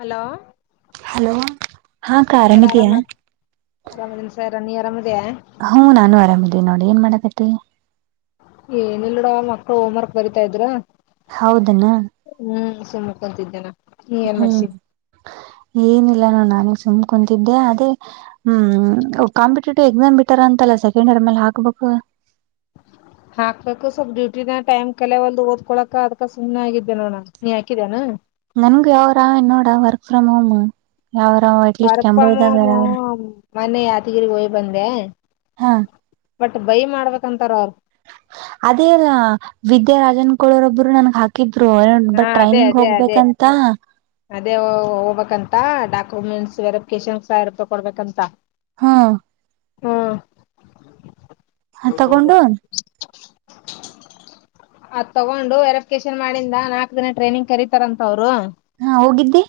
Hello hello ಹಾ ಅಕ್ಕ sir ಆರಾಮಿದೀಯಾ ಆರಾಮ ಆರಾಮದ ಸ ನೀ ಆರಾಮದ್ಯಾ ಹ್ಮ ನಾನು ಆರಾಮ ಇದ್ದೇನೆ ನೋಡಿ ಏನ್ ಮಾಡಕತ್ತಿ ಏನಲ್ಡ ಮಕ್ಳು ಹೋಮ್ವರ್ಕ್ ಬರಿತಾ ಇದ್ರ ಹೌದನಾ ಹ್ಮ್ ಸುಮನೆ ಕುಂತಿದ್ದೆ ನೋಡು ಹ ಏನ್ಮರ್ಸಿ ಏನಿಲ್ಲಾನ ನಾನಗ್ ಸುಮ್ ಕುಂತಿದ್ದೆ ಅದೇ ಹ್ಮ್ ಕಾಂಪಿಟೇಟಿವ್ ಎಕ್ಸಾಮ್ ಬಿಟ್ಟಾರ ಅಂತಲ್ಲ ಸೆಕೆಂಡ್ ಇಯರ್ ಮೇಲೆ ಹಾಕ್ಬೇಕು ಹಾಕ್ಬೇಕು ಸ್ವಲ್ಪ್ ಡ್ಯೂಟಿಿದ ಟೈ್ ಕಲೆ ಒಲ್ ಓದ್ಕೋಕಕ್ ಅದಕ ಸು್ನೆ ಆಗಿದ್ದೆ ನೋಣ ನೀ ಹಾಕಿದೇಾನ ನನ್ಗು ಯಾವರ ನೋಡ ವರ್ಕ್ ಫ್ರಮ್ ಹೋಮ್ ಯಾವ್ರ ಎಟ್ಲೀಸ್ಟ್ ವರ್ಕ್ ಕೆಂಬು ಫ್ರಮ್ ಹೋಮ್ ಇದ್ದಾಗರ ಅವ್ರರು ಮೊನ್ನೆ ಯಾದಿಗಿರಿ ಹಯ್ ಬಂದೆ ಹಾ ಬಟ್ ಬೈ ಮಾಡ್ಬೇಕಕ್ಂತಾರ ಅವ್ರು ಅದೇ ಅಲ್ಲ ವಿದ್ಯಾರನ್ ಕೊಳೋರೊಬ್ರು ನನ್ಗ್ ಹಾಕಿದ ಹಾ ಬಟ್ ಅದೇ ಟ್ರೈನಿಂಗ್ ಅದೇ ಅದೇ ಹೋಗ್ಬೇಕಂತ ಅದೇ ಹೋಗ್ಬೇಕಂತ ಡಾಕ್ಯುಮೆಂಟ್ಸ್ ವೆರಿಫಿಕೇಶನ್ಸ್ ಸಾವ ರೂಪ ಕೊಡ್ಬೇಕಂತ ಹಾ ಹ್ಮ್ ಹ ತಗೊಂಡು ಅದ್ ತಗೊಂಡು ವೆರಿಫಿಕೇಶನ್ ಮಾಡಿಂದ ನಾಲ್ಕ ದಿನ ಟ್ರೈನಿ್ ಕರೀತಾರಂತ ಅವರು ಹಾ ಹೋಗಿದ್ದಿ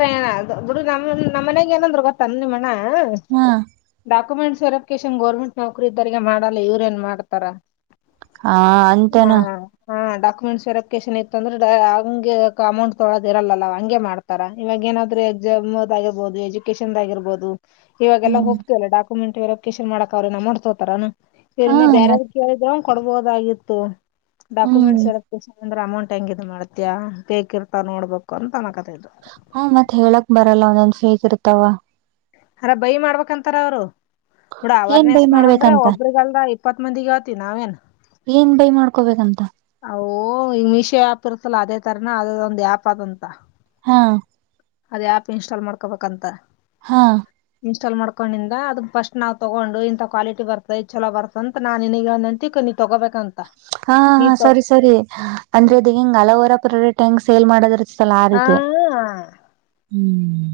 ನ್ ಅದು ಬಿಡಿ ನಮ್ಮ್ ನಮ್ಮ ಮನೆಗ್ ಏನಂದ್ರು ಗೊತ್ತಾನ ನಿಮ್ಮ ಡಾಕ ಹಾ ಡಾಕ್ಯುಮೆಂಟ್ ವೆರಿಫಿಕೇಷನ್ ಗರ್ಮೆಂಟ್ ನೌಕರಿ ಇದರಿಗೆ ಮಾಡಲ್ಲ ಇವ್ರ ಏನ್ ಮಾಡ್ತಾರ ಹಾ ಅಂತೇನು ಕುನ್ಸಿರತ್. ಎಕಶನ್ ಇತ್ತ ಅಂದ್ರೆ ಹಂಗೆ ಕಮೌಂಟ್ ತೊಳೋದ ಇರಲ್ಲಲ್ಲ ಹಂಗೆ ಮಾಡ್ತಾರ ಇವಾಗ ಏನಾದ್ರೂ ಎಕ್ಸಾಮ್ ಆಗಿರ್ಬಹುದು ಎಜುಕೇೇಶನ್ದ ಆಗಿರ್ಬಹದು. ಇವಾಗೆಲ್ಲ ಹ್ಮ್ ಹೋಗತಿವಲ್ಲ ಡಾಕ್ಟ ಕಮೆಂಟ್ ವೆರಿಕೇಶನ್ ಮಾಡಕ ಅವ್ರನ ಅಮೌಂಟ್ ತೋಗೋತಾರೇನ್. ಹಾ ಬೆರ್ರಿನ್ ಮತ್ ಬೇರಯಾರಿಗ್ ಕೇಳಿದೆ. ಕೊಡ್ಬೋದಾಗಿತ್ತು. ಹ್ಮ್ ಡಾಕ್ಯುಮೆಂಟ್ಸ್ ವೆರಫಿಕೇಷನ್. ಅಂದ್ರ ಅಮೌಂಟ್ ಹೆಂಗ ಇದು ಮಾಡ್ತಿಯಾ ಫೇಕಿರ್ತಾ ನೋಡ್ಬೇಕು ಅಂತ ಅನಕ. ಹಾ ಮತ್ತ್ ಹೇಳಕ್ ಬರ ಲ್ಲ ಒಂದೊಂದು ಫೇಕ್ ಇರ್ತಾವ. ಅರ ಬಯ್ ಮಾಡ್ಬೇಕಂತಾರ ಅವ್ರು. ಬಿಡ ಏನ್ ಬೈ ಅವೇರ್ನೆಸ್ ಮಾಡಂದ್ರೆ ಮಾಡ್ಬೇಕಂತ ಒಬ್ರಗಲ್ದ ಇಪ್ಪತ್ ಮಂದಿಗೆ ಏಳ್ತೀವ್ ನಾವೇನ್ ಏನ್ ಬೈ ಮಾಡ್ಕೋಬೇಕಂತ ಅವು ಮಿಷ ಆಪರ್ತಲ್ಲ ಅದೇ. ತಾರ್ನಾ ಅದ ಒಂದ್ ಯ್ಯಾಪ ಅದಂತ. ಆ ಅದು ಆ್ಯಪ್ ಇನ್ಸ್ಟಾಲ್ ಮಾಡ್ಕೋಬಕಂತ. ಹಾ ಇನ್ಸ್ಟಾಲ್ ಮಾಡ್ಕೊಂಡಿಂದ ಅದು ಫಸ್ಟ್ ನಾವು ತೊಗೊಂಡು ಇಂತ ಕ್ವಾಲಿಟಿ ಬರ್ತೆ ಇದು ಚಲ ಬರ್ತ ಅಂತ ನಾನ್ ನಿನಗೆ ಎದ್ನಂತಿ ನೀ ತಗೋಬೇಕ. ಅಹ್ಹಹ ಸರಿ ಸರಿ ಅಂದ್ರೆ ದಿಂಗ್ ಅಲೋವೇರ ಪ್ರ. [unintelligible] ಸೇಲ್ ಮಾಡದಿರತ್ತ್. ಹ ಹ. ಹ್ಮ್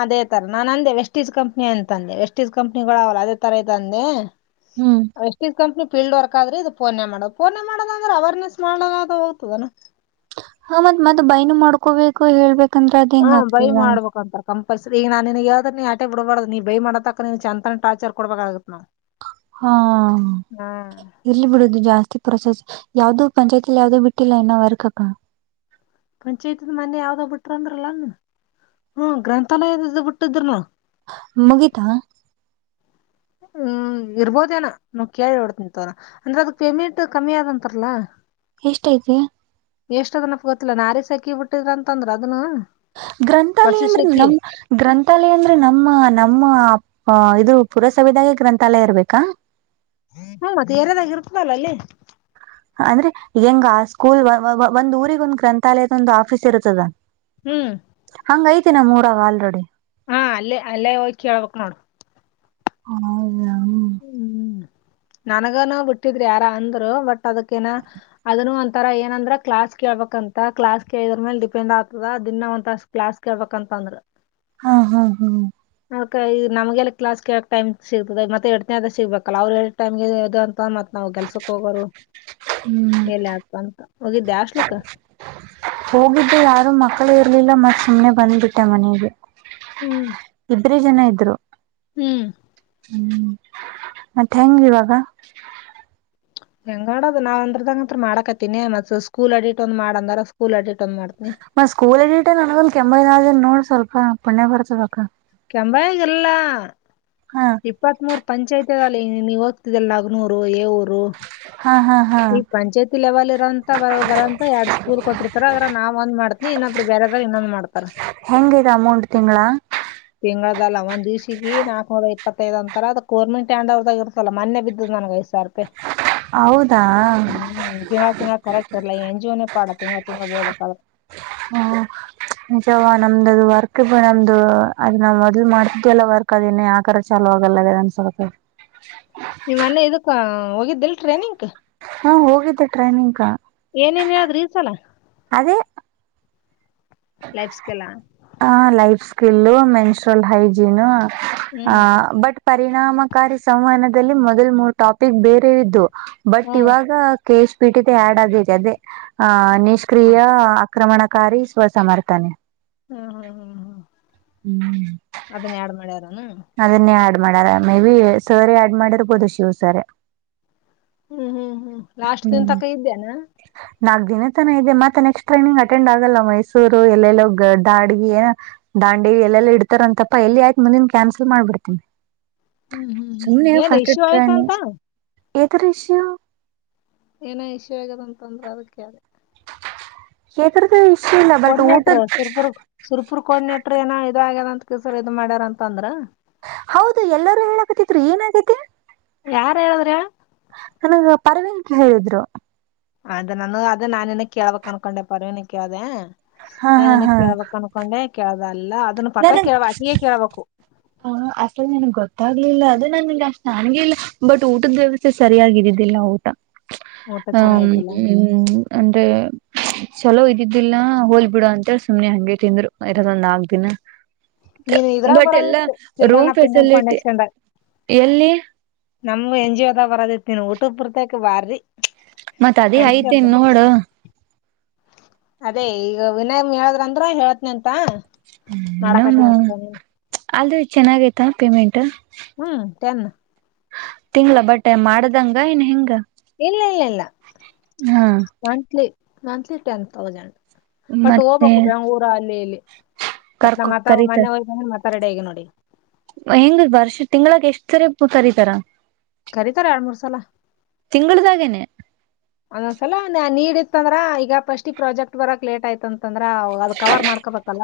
ಅದೇ ತರ ನಾನ್ ಅಂದೆ ವೆಸ್ಟೀಜ್ ಕಂಪ್ನಿ ಅಂತ ಅಂದೆ ವೆಸ್ಟೀಜ್ ಕಂಪ್ನಿಗಳು ಅವಲ್ಲ ಅದೇ ತರ ಇದೆ ಅಂದೆ. ಹ್ಮ್ ವೆಸ್ಟಿಸ್ ಕಂಪ್ ಫೀಲ್ಡ್ ವರ್ಕ್ ಆದ್ರೆ ಇದು ಪೋನೆ ಮಾಡೋ ಪೋನೆ ಮಾಡೋದ ಅಂದ್ರೆ ಅವೇರ್ನೆಸ್ ಮಾಡಲಾರದ ಹೋಗ್ದಾದೇನ. ಹಾ ಮತ್ ಮತ್ತ ಬೈನು ಮಾಡ್ಕೋಬೇಕು ಹೇಳ್ಬೇಕ್. ಕಂದ್ರ ಹಾ ಅದೆಂಗ್ ಬೈ ಅಕ್ತಿಯ. ಮಾಡ್ಬೇಕಂತಾರ ಕಂಪಲ್ಸರಿ ಈಗ ನಾ ನಿನಗೆವ್ದ್ರ ನೀ ಆಟೆ ಬಿಡಬಾರ್ದ ನೀ ಬೈ ಮಾಡೋತಕ ನೀ ಚಂತನ ಟಾರ್ಚರ್ ಕೊಡ್ಬೇಕಾಗುತ್ತ ನಾ. ಹಾ ಇರ್ಲ್ಲಿ ಬಿಡುದು ಜಾಸ್ತಿ. ಪ್ರೊಸೆಸ್ ಯಾವ್ದು ಪಂಚಾಯತಿಲಿ ಯಾವ್ದು ಬಿಟ್ಟಿಲ್ಲ ಇನ್ನು ವರ್ಕ್ ಅಕ್ಕ. ಪಂಚಾಯತಿದು ಮನ್ನೆ ಯಾವ್ದ ಬಿಟ್ರಂದ್ರಲ್ಲನ್ ಹ್ಮ ಗ್ರಂಥಾಲಯದ್ದ ಬಿಟ್ಟಿದ್ರನು. ಮುಗಿತಾ. ಹ್ಮ್ ಇರ್ಬೋದೇನ ನಾವ ಕೇಳಿ ಹೊಡ್ತಂತರ ಅಂದ್ರೆ ಅದ ಪೇಮೆಂಟ್ ಕಮ್ಮಿ ಆದಂತಾರಲ್ಲಾ. ಎಷ್ಟ ಆಯ್ತೆ. ಎಷ್ಟ ಅದನಪ್ಪ ಗೊತ್ತಿಲ್ಲಾ ನಾರಿ ಸಕಿ ಬಿಟ್ಟಿದ್ರ ಅಂತ ಅಂದ್ರ ಅದನು. ಗ್ರಂಥಾಲಯ ಅಂದ್ರೆ ನಮ್ಮ ಗ್ರಂಥಾಲಯ ಅಂದ್ರೆ ನಮ್ಮ ನಮ್ಮ ಹ ಇದು ಪುರಸವಿದಾಯ ಗ್ರಂಥಾಲಯ ಇರ್ಬೇಕಾ ಹ್ಮ ಮತ್ತ ರ್ಯದಾಗ ಇರ್ತದಲ್ಲ ಅಲ್ಲಿ ಅಂದ್ರೆ ಹೆಂಗ ಸ್ಕೂಲ್ ವ-ವ -ಒಂದ್ ಊರಿಗ ಒಂದ್ ಗ್ರಂಥಾಲಯದ ಒಂದ್ ಆಫೀಸ್ ಇರುತ್ತದ ಹ್ಮ್ ತಿ ನಮ್ಮೂರ ಆಲ್ರೆಡಿ ಹಾ ಅಲ್ಲೇ ಅಲ್ಲೇ ಹೋಗಿ ಹೇಳ್ಬೇಕ್ ನೋಡ ಹಾ [inaudible] ನನಗನ ಬಿಟ್ಟಿದ್ರಿ ಯಾರ ಅಂದ್ರು ಬಟ್ ಅದಕ್ಕ ಏನ ಅದನ್ನು ಒಂತರ ಏನಂದ್ರ ಕ್ಲಾಸ್ ಕೇಳ್ಬಂತ ಕ್ಲಾಸ್ ಕೇಳಿದ್ರ ಮೇಲ್ ಡಿಪೆಂಡ್ ಆಗ್ತದ ದಿನ್ನ ಒಂತ ತಾಸ್ ಕ್ಲಾಸ್ ಕೇಳ್ಬಂತ ಅಂದ್ರ ಹಾ ಹಾ ಹಾ್ ಅದ ಈ ನಮ್ಗೆಲ್ಲ ಕ್ಲಾಸ್ಗೆಕ್ ಟೈ್ ಸಿಗ್ತದೆ ಮತ್ತೆ ಎಡನೇದ ಸಿಗ್ಬೇಕಲ್ಲ ಅವರು ಟೈಮ್ ಇದು ಅಂತತ್ತ ನಾವು ಕೆಲ್ಸಕ್ಕೆ ಹೋಗೋರು ಹ್ಮ್ ಮೇಲೆ ಅದ ಬಂತ ಹೋಗಿದ್ಯಾ ಹಾಸ್ಟೆಲಕ್ಕ ಹೋಗಿದ್ದೆ ಯಾರು ಮಕ್ಕಳ ಇರ್ಲಿಲ್ಲ ಮತ್ ಸುಮ್ನೆ ಬಂದ್ಬಿಟ್ಟೆ ಮನೆಗೆ ಹ್ಮ್ ಇ ಜನ ಇದ್ರು ಹ್ಮ್ ಮತ್ತ ಹೆಂಗ ಇವಾಗ ಹೆಂಗ ಆಡದು ನಾವ್ ವಂಡರ್ದಾಗ ಅಂತ್ರು ಮಾಡಕತ್ತೀಿನಿ ಮತ್ ಸ್ಕೂಲ್ ಅಡಿಟ್ ಒಂದ್ ಮಾಡ ಅಂದಾರ ಸ್ಕೂಲ್ ಅಡಿಟ್ ಒಂದ್ ಮಾಡ್ತೀನಿ ಮತ್ತ ಸ್ಕೂಲ್ ಆಡಿಟ್ ನನಗೊಂದು ಕೆಮ್ಮ ಅದೇನ್ ನೋಡ ಸ್ವಲ್ಪ ಪಣ್ಣ್ಯ ಬರ್ತದ ಅಕ್ಕಾ ನಂಬಯ ಗಿಲ್ಲ ಹಾ ಇಪ್ಪತ್ತ್ ಮೂರ್ ಪಂಚಾಯತಿದಲ್ಲಿ ನೀ ನೀವು್ ದೆಲ್ಲಗ್ನೂರು ಏ ಊರು ಹಾ ಹಾ ಹಾ ಈ ಪಂಚಾಯತಿ ಲೆವೆಲ್ ಇರುವಂತಹ ಬರಂತ ಎರಡ್ ಸ್ಕೂಲ್ ಕೊಟ್ಟಿರ್ತಾರ ಅದ್ರ ನಾವ್ ಒಂದ್ ಮಾಡ್ತ ದೀ ಇನ್ನೊಬ್ರ ಬ್ಯಾರೆದವರು ಇನ್ನೊಂದ ಮಾಡ್ತಾರ ಹೆಂಗ ಇದ ಅಮೌಂಟ್ ತಿಂಗಳಾ ತಿಂಗಳದಲ್ಲ ಒಂದ್ ದಿವಸಿಗಿ ನಾಕಕ್ನೂರ ಇಪ್ಪತ್ತೈದ್ ಅಂತರ ಅದಕ್ ಕೋರ್ಮಿಟ್ಟ್ಯಾಂಡದಾಗ ಇರ್ತಲ್ಲ ಮನ್ನೆ ಬಿದ್ದಿದ್ ನಂಗ ಐದ ಸಾವಿರ ರೂಪಾಯಿ ಹೌದಾ ಹ್ಮ್ ತಿಂಗಳ ತಿಂಗಳ ಕರೆಕ್ಟರ್ಲ್ಲ ಎನ್‌ಜಿಓ ಪಡ ತಿಂಗಳ ತಿಂಗಳ ಬೀಳ್ಬೇಕಾದ್ರ ಹ್ಮಂ ಜವಾ ನಮ್ದ ಅದು ವರ್ಕ್ ನಮ್ದು ಅದ್ ನಾವ್ ಮೊದ್ಲು ಮಾಡ್ತಿದಲ್ಲ ವರ್ಕ್ ಅದೇನ್ನ ಯಾಕರ ಚಾಲೋ ಆಗಲ್ಲದ ಅನ್ಸತ ನೀವ್ ಅನ್ನೆ ಇದಕ್ಕ ಹೋಗಿದ್ದಿಲ್ ಟ್ರೈನಿಂಗಕ್ ಹಾ ಹೋಗಿದ್ದೆ ಟ್ರೈನಿಂಗ್ ಕಾ ಏನೇನ್ ಹೇಳದ್ರ ಈ ಸಲ ಅದೇ ಲೈಫ್ ಸ್ಕಿಲ್ ಕಿಿಲ್ಲು ಮೆನ್ಸುರಲ್ ಹೈಜೀನು ಹ ಹ್ಮ್ ಬಟ್ ಪರಿಣಾಮಕಾರಿ ಸಂವಾದದಲ್ಲಿ ಮೊದಲ್ ಮೂರು ಟಾಪಿಕ್ ಬೇರೆ ಇದ್ದು ಬಟ್ ಹ್ಮ್ ಇವಾಗ ಕೇಶ್ ಪೀಟ್ಟಿದೆ ಆಡ್ ಆಗಿದೆ ಅದೇ ಆ ಹ್ಮ್ ನಿಷ್ಕ್ರಿಯ ಆಕ್ರಮಣಕಾರಿ ವಿಶ್ವ ಸಮರ್ಥನೆ ಹ್ಮ್ ಹ್ಮ್ ಹ್ಮ್ ಹ್ಮ್ ಹ್ಮ್ ಅದನ್ನ ಯಡ್ ಮಾಡ್ಯಾರನಾ ಅದನ್ನೇ ಆಡ್ ಮಾಡಾರ ಮೇ ಬಿ ಸರಿ ಆಡ್ ಮಾಡಿರ್ಬೋದು ಶಿವ ಸರಿ ಹ್ಮ್ ಹ್ಮ್ ಹ್ಮ್ ಲಾಸ್ಟ್ ದನ್ ತಕ ಇದ್ದೇಾನ ನಾಕ್ ದಿನ ತನ ಇದೆ ಮತ್ತೆ ನೆಕ್ಸ್ಟ್ ಟ್ರೈನಿಂಗ್ ಅಟೆಂಡ್ ಆಗಲ್ಲ ಮೈಸೂರು ಎಲ್ಲೆಲ್ಲೋ ದಾಡ್ಗ ಏ ದಾಂಡೇ ಎಲ್ಲೆಲ್ಲಾ ಇಡ್ತಾರಂತಪ್ಪ ಎಲ್ಲಿ ಆಯ್ತು ಮುಂದಿನ ಕ್ಯಾನ್ಸಲ್ ಮಾಡ್ಬಿಡ್ತೀನಿ ಹ್ಮ್ ಹ್ಮ್ ಹ್ಮ್ ಏನ್ ಇಶ್ಯೂ ಆಯ್ತ ಅಂತ ಎದುರೇಷು ಏನ ಇಷು ಆಗದ ಅಂತಂದ್ರೆ ಅದಕ್ಕೆಿ ಯಡ್ರಾದು ಶಲ್ಲ ಬಟ್ ಊಟದ ಕೂರ್ಡಿನೆಟರ್ ನಟ್ರ ಏನೋ ಇದ ಆ್ಯದ ಅಂತ ಚಕ್ಕಸರ್ ಇದು ಮಾಡ್ಯಾರ ಅಂತ ಅಂದ್ರ ಹೌದು ಎಲ್ಲರೂ ಹೇಳಕತಿದ್ರು ಏನಾಗೈತಿ ಯಾರ ಹೇಳದ್ರ ಹೇಳು ನನಗ ಪರವೀನ್ಗೆ ಹೇಳಿದ್ರು ಅದ ನಾನು ಅದ ನಾನ ಇನ ಕೇಳ್ಬೇಕಕ್ ಅನ್ಕೊಂಡೆ ಪರ್ವನ ಕೇಳ್ದ ನಾಿನ ಕೇಳ್ಬಕ್ ಅನ್ಕೊಂಡೆ ಕೇಳ್ಬೇಕ ನಾನು ಹ ಅಸ ನಾನು ಗ ಗೊತ್ತಾಗಗ್ಲಿಲ್ಲ ಅದೇ ನಾನ ಇಿಲ್ಲ ಅಷ್ಟ ನನ್ಗೆ ಇಲ್ಲ ಬಟ್ ಊಟದ ವ್ಯವಸ್ಥೆ ಸರಿಯಾಗಿರಿದ್ದಿಲ್ಲ ಊಟ ಊಟ ಹ್ಮ ಚೆನ್ನಾಗಿದ್ದಿಲ್ಲ ಅಂದ್ರೆ ಚಲೋ ಇದಿದ್ದಿಲ್ಲ ಹೋಲ್ ಬಿಡು ಅಂತೇಳಿ ಸುಮ್ನೆ ಹಂಗೆ ತಿಂದ್ರು ಇರದ ಒಂದು ನಾಕ್ ದಿನ ನೀನ್ ಇದ್ರಾಗ ಬಟ್ ಎಲ್ಲಾ ಬರೋದಿತ್ತು ರೂಮ್ ಚಿಲ್ರನಾ ಪಿಂಡನ್್ ಫೆಸಿಲಿಟಿ ಫೌಂಡೇಶನ್ ಎಲ್ಲಿ ನಮ ಎನ್ ಜಿ ಒದಾಗ ಬರದಿತಿಿನ ಊಟು ಬರ್ತಕ್ ಬಾರ್ರಿ ಮತ್ತತ್ ಅದೇ ಐತೆನ್ ನೆನ್ಸ್ಬೇಕ ನೋಡು ಅದೇ ಈಗ ವಿನಯ್ ಹೇಳದ್ರ ಅಂದ್ರ ಹೇಳತ್ನ ಅಂತ ಾ ನಾಡಕತಿ ಅತಾನ ಅಲ್ ಚೆನ್ನಾಗೈತಾ ಪೇಮೆಂಟ್ ತನ್ ತಿಂಗ್ಳ ಬಟ್ೆ ಮಾಡ್ದಂಗ ನ್ ಹೆಂಗ ಇಲ್ಲ ಇಲ್ಲ ಇಲ್ಲ ಹಾ monthly monthly ten thousand but ಮತ್ತೆ ಹೋಗ್ಬೇಕು ಬೆಂಗ್ ೂರು ಅಲ್ಲಿ ಇಲ್ಲಿ ಮತ್ತ ನ ಕರ್ಕೊ ಮ ಮನೆ ಹತಂದ್ರೆ ಮ ಕರಡಗ ನೋಡಿ ಹೆಂಗ್ ಬರ್ಷ ತಿಂಗಗಳ ಎಷ್ಟ್ ಸರಿ ಕರಿತಾರ ಕರೀತಾರ ಎರಡ್ ಮೂರ್ ಸಲ [inaudible] ಒಂದೊಂದ್ಸಲ ನೀಡಿ ಇತ್ಂದ್ರ ಈಗ ಫಸ್ಟ್ ಈ ಪ್ರಾಜೆಕ್ಟ್ ಬರಕ್ ಲೇಟ್ ಆಯ್ತಂತ ಂದ್ರೆ ಅದು ಕವರ್ ಮಾಡ್ಕೊಬತ್ತಲ್ಲ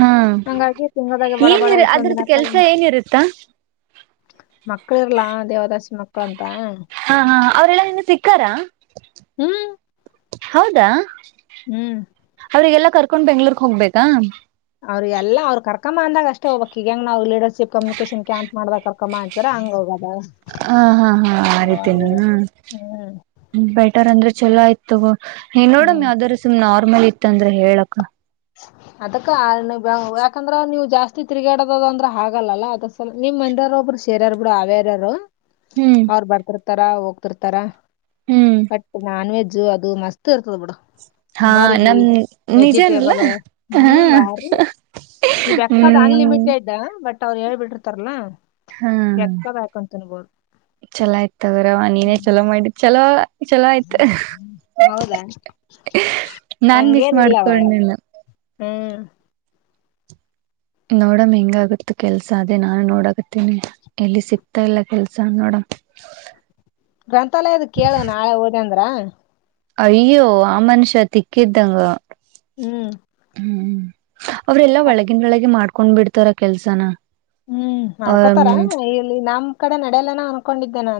ಹಾ ಹಂಗಾಗಿ ತಿಂಗಳ್ ದಾಗ ಬಡ ಬಡ ಏನಿರ್ ಎಷ್ಟೊಂದ ಅದ್ರದ್ದ ದಿನಕ್ಕ ಕೆಲ್ಸ ಏನಿರುತ್ತಾ ಮಕ್ಕಳ ಇಲ್ಲಾ ದೇವದಾಸಿ ಮಕ್ಕಳಂತಾ ಹಾ ಹಾ ಅವ್ರೆಲ್ಲಾ ನಿನ್ನ ಸಿಕ್ಕಾರಾ ಹ್ಮ್ ಹೌದಾ ಹ್ಮ್ ಅವ್ರಿಗೆಲ್ಲ ಕರ್ ಕಕೊಂಡ್ ಬೆಂಗ್ಳೂರ ಹೋಗ್ಬೇಕಾ ಅವ್ರ ಎಲ್ಲ ಅವರು ಕರೆಕ್ ಕರ್ಮ್ಮ ಅಂದಾಗ ಅಷ್ಟೇ ಹೋಗ್ಬೇಕಕ್ ಈಗ ಹೆಂಗಗೆ ನಾವು ಲೀಡರ್ಶಿಪ್ ಕಮ್ಯುನಿಕೇಶನ್ ಕ್ಯಾಂಪ್ ಮಾಡ ಕರ್ಕಮ್ಮ ಅಂತಾರೆ ಹಂಗ ಹೋಗದ ಹಾ ಹಾ ಆ ರೀತಿನ ಹ್ಮ್ ಬೆಟರ್ ಅಂದ್ರೆ ಚಲೋ ಆಯತಗೋ ನೀ ಹ್ಮ್. ನೋಡಮ್ಮಿ ಅದ್ರ ಸುಮ್ ನಾರ್ಮಲ್ ಇ ಇತ್ತಂದ್ರೆ ಹೇಳಕ್ಕ [inaudible] ಅದಕ್ಕ ಯಾಕಂದ್ರ ನೀವು ಜಾಸ್ತಿ ತಿರ್ಗಾಡದದ ಅಂದ್ರ ಆಗಲ್ಲಾ ಅದ ನಿಮ್ಮ ಮಂದಾರ ಒಬ್ರು ಸೇರ್ಯಾರ್ ಬಿಡು ಅವ್ಯಾರ್ಯಾರು ಹ್ಮ್ ಅವ್ರ ಬರ್ತಾರ ತರ ಹೋಗ್ತಿರ್ತಾರಾ ಹ್ಮ್ ಬಟ್ ನಾನ್ವೆೆಜ್ ು ಅದು ಮಸ್ತ್ ಇರ್ತದ್ ಬಿಡು ಹಾ ಉಣೋರಿಗಿ ನಮ ನಿಜ ಹಾ ನೀವ್ ಎಪ್ಪದ ಹ್ಮ್ ಅನ್ಲಿಮಿಟೆಡ್ ಬಟ್ ಅವ್ರು ಹೇಳ್ಬಿಟ್ಟಿರ್ತಾರಲ್ಲಾ ಹಾ ಎಕ್ಕ ಅಕಂತಿನಬೋದು ಚಲೋ ಆಯ್ತದ್ರ ಅವ ನೀನೇ ಚಲೋ ಮಾಡಿದ ಚಲೋ ಚಲೋ ಆಯ್ತ ಹೌದಾ ನಾನ್ ಮಿಸ್ ಮಾಡ್ಕೊಂಡನ್ನ ಹ ನೋಡಮ ಹೆಂಗಗತ್ತು ಕೆಲ್ಸ ಅದೇ ನಾನು ನೋಡಕತ್ತೇನಿ ಎಲ್ಲಿ ಸಿಗ್ತಾ ಇಲ್ಲ ಕೆಲ್ಸ ನೋಡಮ ಗ್ರಂಥಾಲಯದ ಕೇಳುವ ನಾಳೆ ಓದ ಅಂದ್ರ ಹ ಅಯ್ಯೋ ಆ ಮನುಷ್ಯ ತಿಕ್ಕಿದ್ದಂಗ ಹ್ಮ್ ಅವ್ರೆಲ್ಲ ಒಳಗಿನ ಒಳಗೆ ಮಾಡ ಹಕೊಂಡ್ ಬಿಡ್ತಾರ ಕೆಲ್ಸನ ಹ್ಮ್ ಹ್ಮ್ ಮಾಡ್ಕೋತಾರ ಇಲ್ಲಿ ನಮ್ ಕಡೆ ನಡಲನ ಅನ್ಕೊಂಡಿದ ಹ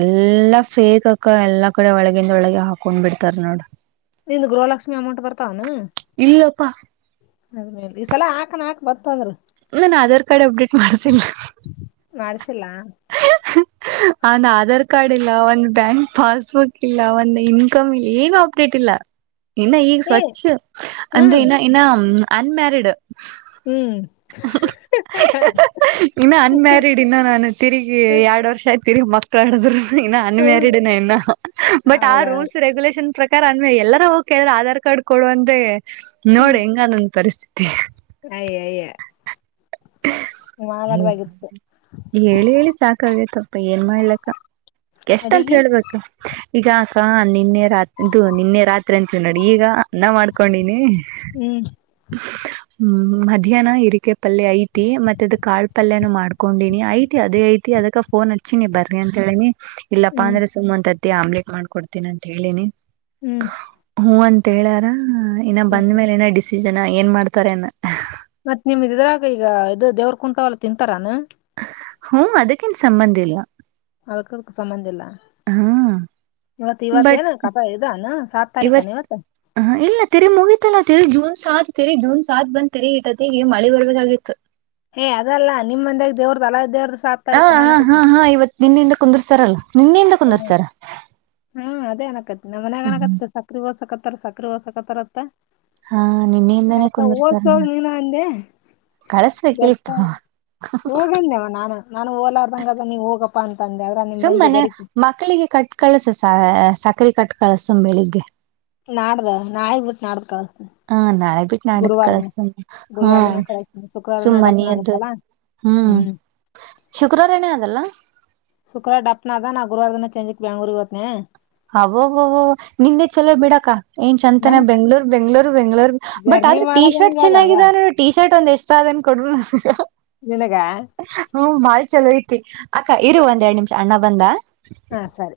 ಎಲ್ಲಾ ಫೇಕ್ ಅ ಎಲ್ಲಾ ಕಡೆ ಒಳಗಿಂದ ಒಳಗೆ ಹಾಕೊಂಡ್ ಬಿಡ್ತಾರ್ ನೋಡ್ ನಿಂದು ಗೃಹಲಕ್ಷ್ಮಿ ಅಮೌಂಟ್ ಬರ್ತವನು ಇಲ್ಲಪ್ಪಾ ಅದ್ಮೇಲೆ ಈಸಲ ಹಾಕ ಹಾಕ್ ಬತ್ತಂದ್ರರು ನನ್ ಆಧಾರ್ ಕಾರ್ಡ್ ಅಪ್ಡೇಟ್ ಮಾಡಸಿಲ್ಲ [inaudible] ಅವನ್ ಆಧಾರ್ ಕಾರ್ಡ್ ಇಲ್ಲ ಒಂದು ಬ್ಯಾಂಕ್ ಪಾಸ್ಬುಕ್ ಇಲ್ಲ ಒಂದು ಇನ್ಕಮ್ ಇಲ್ಲ ಏನು ಆಪ್ಡೇಟ್ ಇಲ್ಲ ಇನ್ನ ಈಗ ಏ ಸ್ವಚ್ಛ ಅಂದ್ರೆ ಹ್ಮ್ ನ ಇನ್ನ ಅನ್ಮೇರಿಡ್ ಹ್ಮ್ ಗ ಎರಡ್ ವರ್ಷ ಹತೀರಿ ಮಕ್ಕಳ ಹಡಿದ್ರ ಇನ್ನು ಹ್ಮ್ ಅನ್ಮ್ಯಾರಿಡ್ ಇನ್ನು ಬಟ್ ಆ ಹೌದೌದ್ ರೂಲ್ಸ್ ರೆಗ್ಯುಲೇಷನ್ ಪ್ರ ಯ ಅಂದ್ರ ಎಲ್ಲಾರ ಹೋಗ್ ಹೇಳಿದ್ರೆ ಆಧಾರ್ ಕಾರ್ಡ್ ಕೊಡುವಂದ್ರೆ ನೋಡಿ ಹೆಂಗಾನೊಂದ ಪರಿಸ್ಥಿ. [inaudible] ಯಯ ಮಾಡಾಡ್ದಾಗಿತ್ತು ಹೇಳಿ ಹೇಳಿ ಸಾಕಾಗೈತಪ್ಪ ಏನ್ ಮಾಡ್ಲಕ್ಕ ಎಷ್ಟಂತ ಅಡಿಗಿ ಹೇಳ್ಬೇಕು ಈಗ ಅಕ ನಿನ್ನೆ ರಾತ್ರಿದು ನಿನ್ನೆ ರಾತ್ರಿ ಅಂತವಿ ನೋಡಿ ಈಗ ಅನ್ನ ಮಾಡ್ಕೊಂಡಿನಿ ಹ್ಮ್ ಹ್ಮ್ ಮಧ್ಯಾಹ್ನ ಇರಿಕೆ ಪಲ್ಯ ಐತಿ ಮತ್ತೆ ಅದ ಕಾಳ ಪಲ್ಯನ ಮಾಡ್ಕೊಂಡೀಿನಿ ಐತಿ ಅದೇ ಐತಿ ಅದಕ್ಕ ಫೋನ್ ಹಚ್ಚಿ ನೀ ಬರ್ರಿ ಅಂತ ಹೇಳಿ ಇಲ್ಲಪ್ಪಾ ಹ್ಮ್ ಅಂದ್ರೆ ಸುಮಂತ ಆಮ್ಲೆಟ್ ಮಾಡ್ಕಡ್ತೀನ ಅಂತ ಹೇಳಿನಿ ಹ್ಮ್ ಹೂ ಅಂತ ಹೇಳಾರ ಹ ಇನ್ನ ಹ್ಮ್ ಬಂದ ಮೇಲೆ ನ ಡ ಜನ ಏನ್ ಮಾಡ್ತಾರೆನ ಮತ್ ನಿಮ್ದ ಇದ್ರಾಗ ಈಗ ಇದು ದೇವ್ರ ಕುಂತಾವಲ್ಲ ತಿಂತಾರಾನ ಹ್ಮ ಅದಕ್ಕಿನ್ ಸಂಬಂಧ ಇಲ್ ಅದಕ್ಕ ಸಮಂಧ ಇಲ್ಲ ಹಾ ಇವತ್ ಬಟ್ ಇವತ್ತೇನ ಕಥಾ ಇದಾನ ಸಾತ್ ಇವತ್ ತಾರೀಕನ ಇವತ್ತ ಹ ಇಲ್ಲ ತೆರಿ ಮೂಗಿತಲ್ಲ ಜೂನ್ ಸಾ ತೆರಿ ಜೂನ್ ಸಾತ್ ಬಂದ್ ತೆರಿ ಇಟ್ಟತ್ತ ಈಗ ಮಳೆ ಬರ್ಬೇಕಾಗಿತ್ತು ಹೇ ಅದಲ್ಲ ನಿಮ್ಮ್ ಮಂದ್ಯಾಗ ದೇವ್ರ ತಲಾ ದೇವ್ರ ಹ ಹಾ ಹಾ ಹಾ ಇವತ್ತು ನಿನ್ನಿಂದ ಕುಂದರ್ತಾರಲ್ಲ ನಿನ್ನಿಂದ ಕುಂದರ್ ಸರ ಹ್ಮ್ ಅದೇ ಅನಕತ್ ನಮ್ಮ ಮನೆಾಗಣಕತ್ತ ಸಕರಿ ಬರ್ಸಕತ್ತತ್ ರ ಸಕರೆ ವಸಕತ್ತರತ್ತ ಹಾ ನಿನ್ನೆಯಿಂದಾನೇ ಅವದಕ್ಕ ಕುಂದರ್ಸ್ತಾರ ಹದಸೋಗ ನೀನು ಅಂದೆ ಕಳಸ್ಬೇಕ ಇಲ್ ಹೋಗಂದೆವ ನಾನ ನಾನು ಓಲಾರ್ದಂಗ ಅದ ನೀ ಹೋಗಪ್ಪಾ ಅಂತ ಅಂದೆ ಆದದ್ರ ನಿಮ ಮಂದಿ ಬೆರಕಿ. ಸಕರೆ ಕಟ್ ಕಳ್ಸ ಬೆಳಿಗ್ಗೆ ನಾಡ್ದ ನಾಳೆ ಬಿಟ್ಟು ನಾಡ್ದ ಕಳ್ಸ್ತಾ ಹಾ ನಾಳೆ ಬಿಟ್ಟು ನಾಡಿದ ಕಳ ಸುಮ್ಮ ಗುರುವಾರ್ ಹ್ಮ್ ದಿನ ಕಳಸ್ತೀನಿ ಶುಕ್ರವಾರ್ ದಿನ ಸುಮ್ಮನ ಡಪ್ನ ಅದು ಆಗತ್ತಲ್ಲ ಹ್ಮ್ ಶುಕ್ರವಾರ ನೇ ಅದಲ್ಲ ಗುರುವಾರ್ದಿನ ಚಂಜಕ್ ಬೆಂಗ್ಳೂರಿಗೆ ಹೋದ್ನೆ. ಅವೋವವೋ ನಿಂದೆ ಚಲೋ ಬಿಡಕ. ಏನ್ ಚೆಂತಾನ ನಂದ್ ಬೆಂಗ್ಳೂರ್ ಬೆಂಗ್ಳೂರ್. ಬೆಂಗಳೂರು ಬಟ್ ಆದ್ರೆ ಟೀ ಮಾಡದ್ ಶರ್ಟ್ ಹೆಂಗ್ ಅದವ್ವ ಚೆನ್ನಾಗಿದೆ ನೋಡ್ ಟಿ ಶರ್ಟ್ ಒಂದ್ ಎಷ್ಟ ಅದ್ ಕೊಡ್ರು. ನಿನಗ ಹ್ಮ ಬಾಳ್ ಚಲೋ ಐತಿ ಅಕ್ಕ ಇರು ಒಂದೆರಡ್ ನಿಮ್ಷ ಅಣ್ಣ ಬಂದ. ಹಾ ಸರಿ.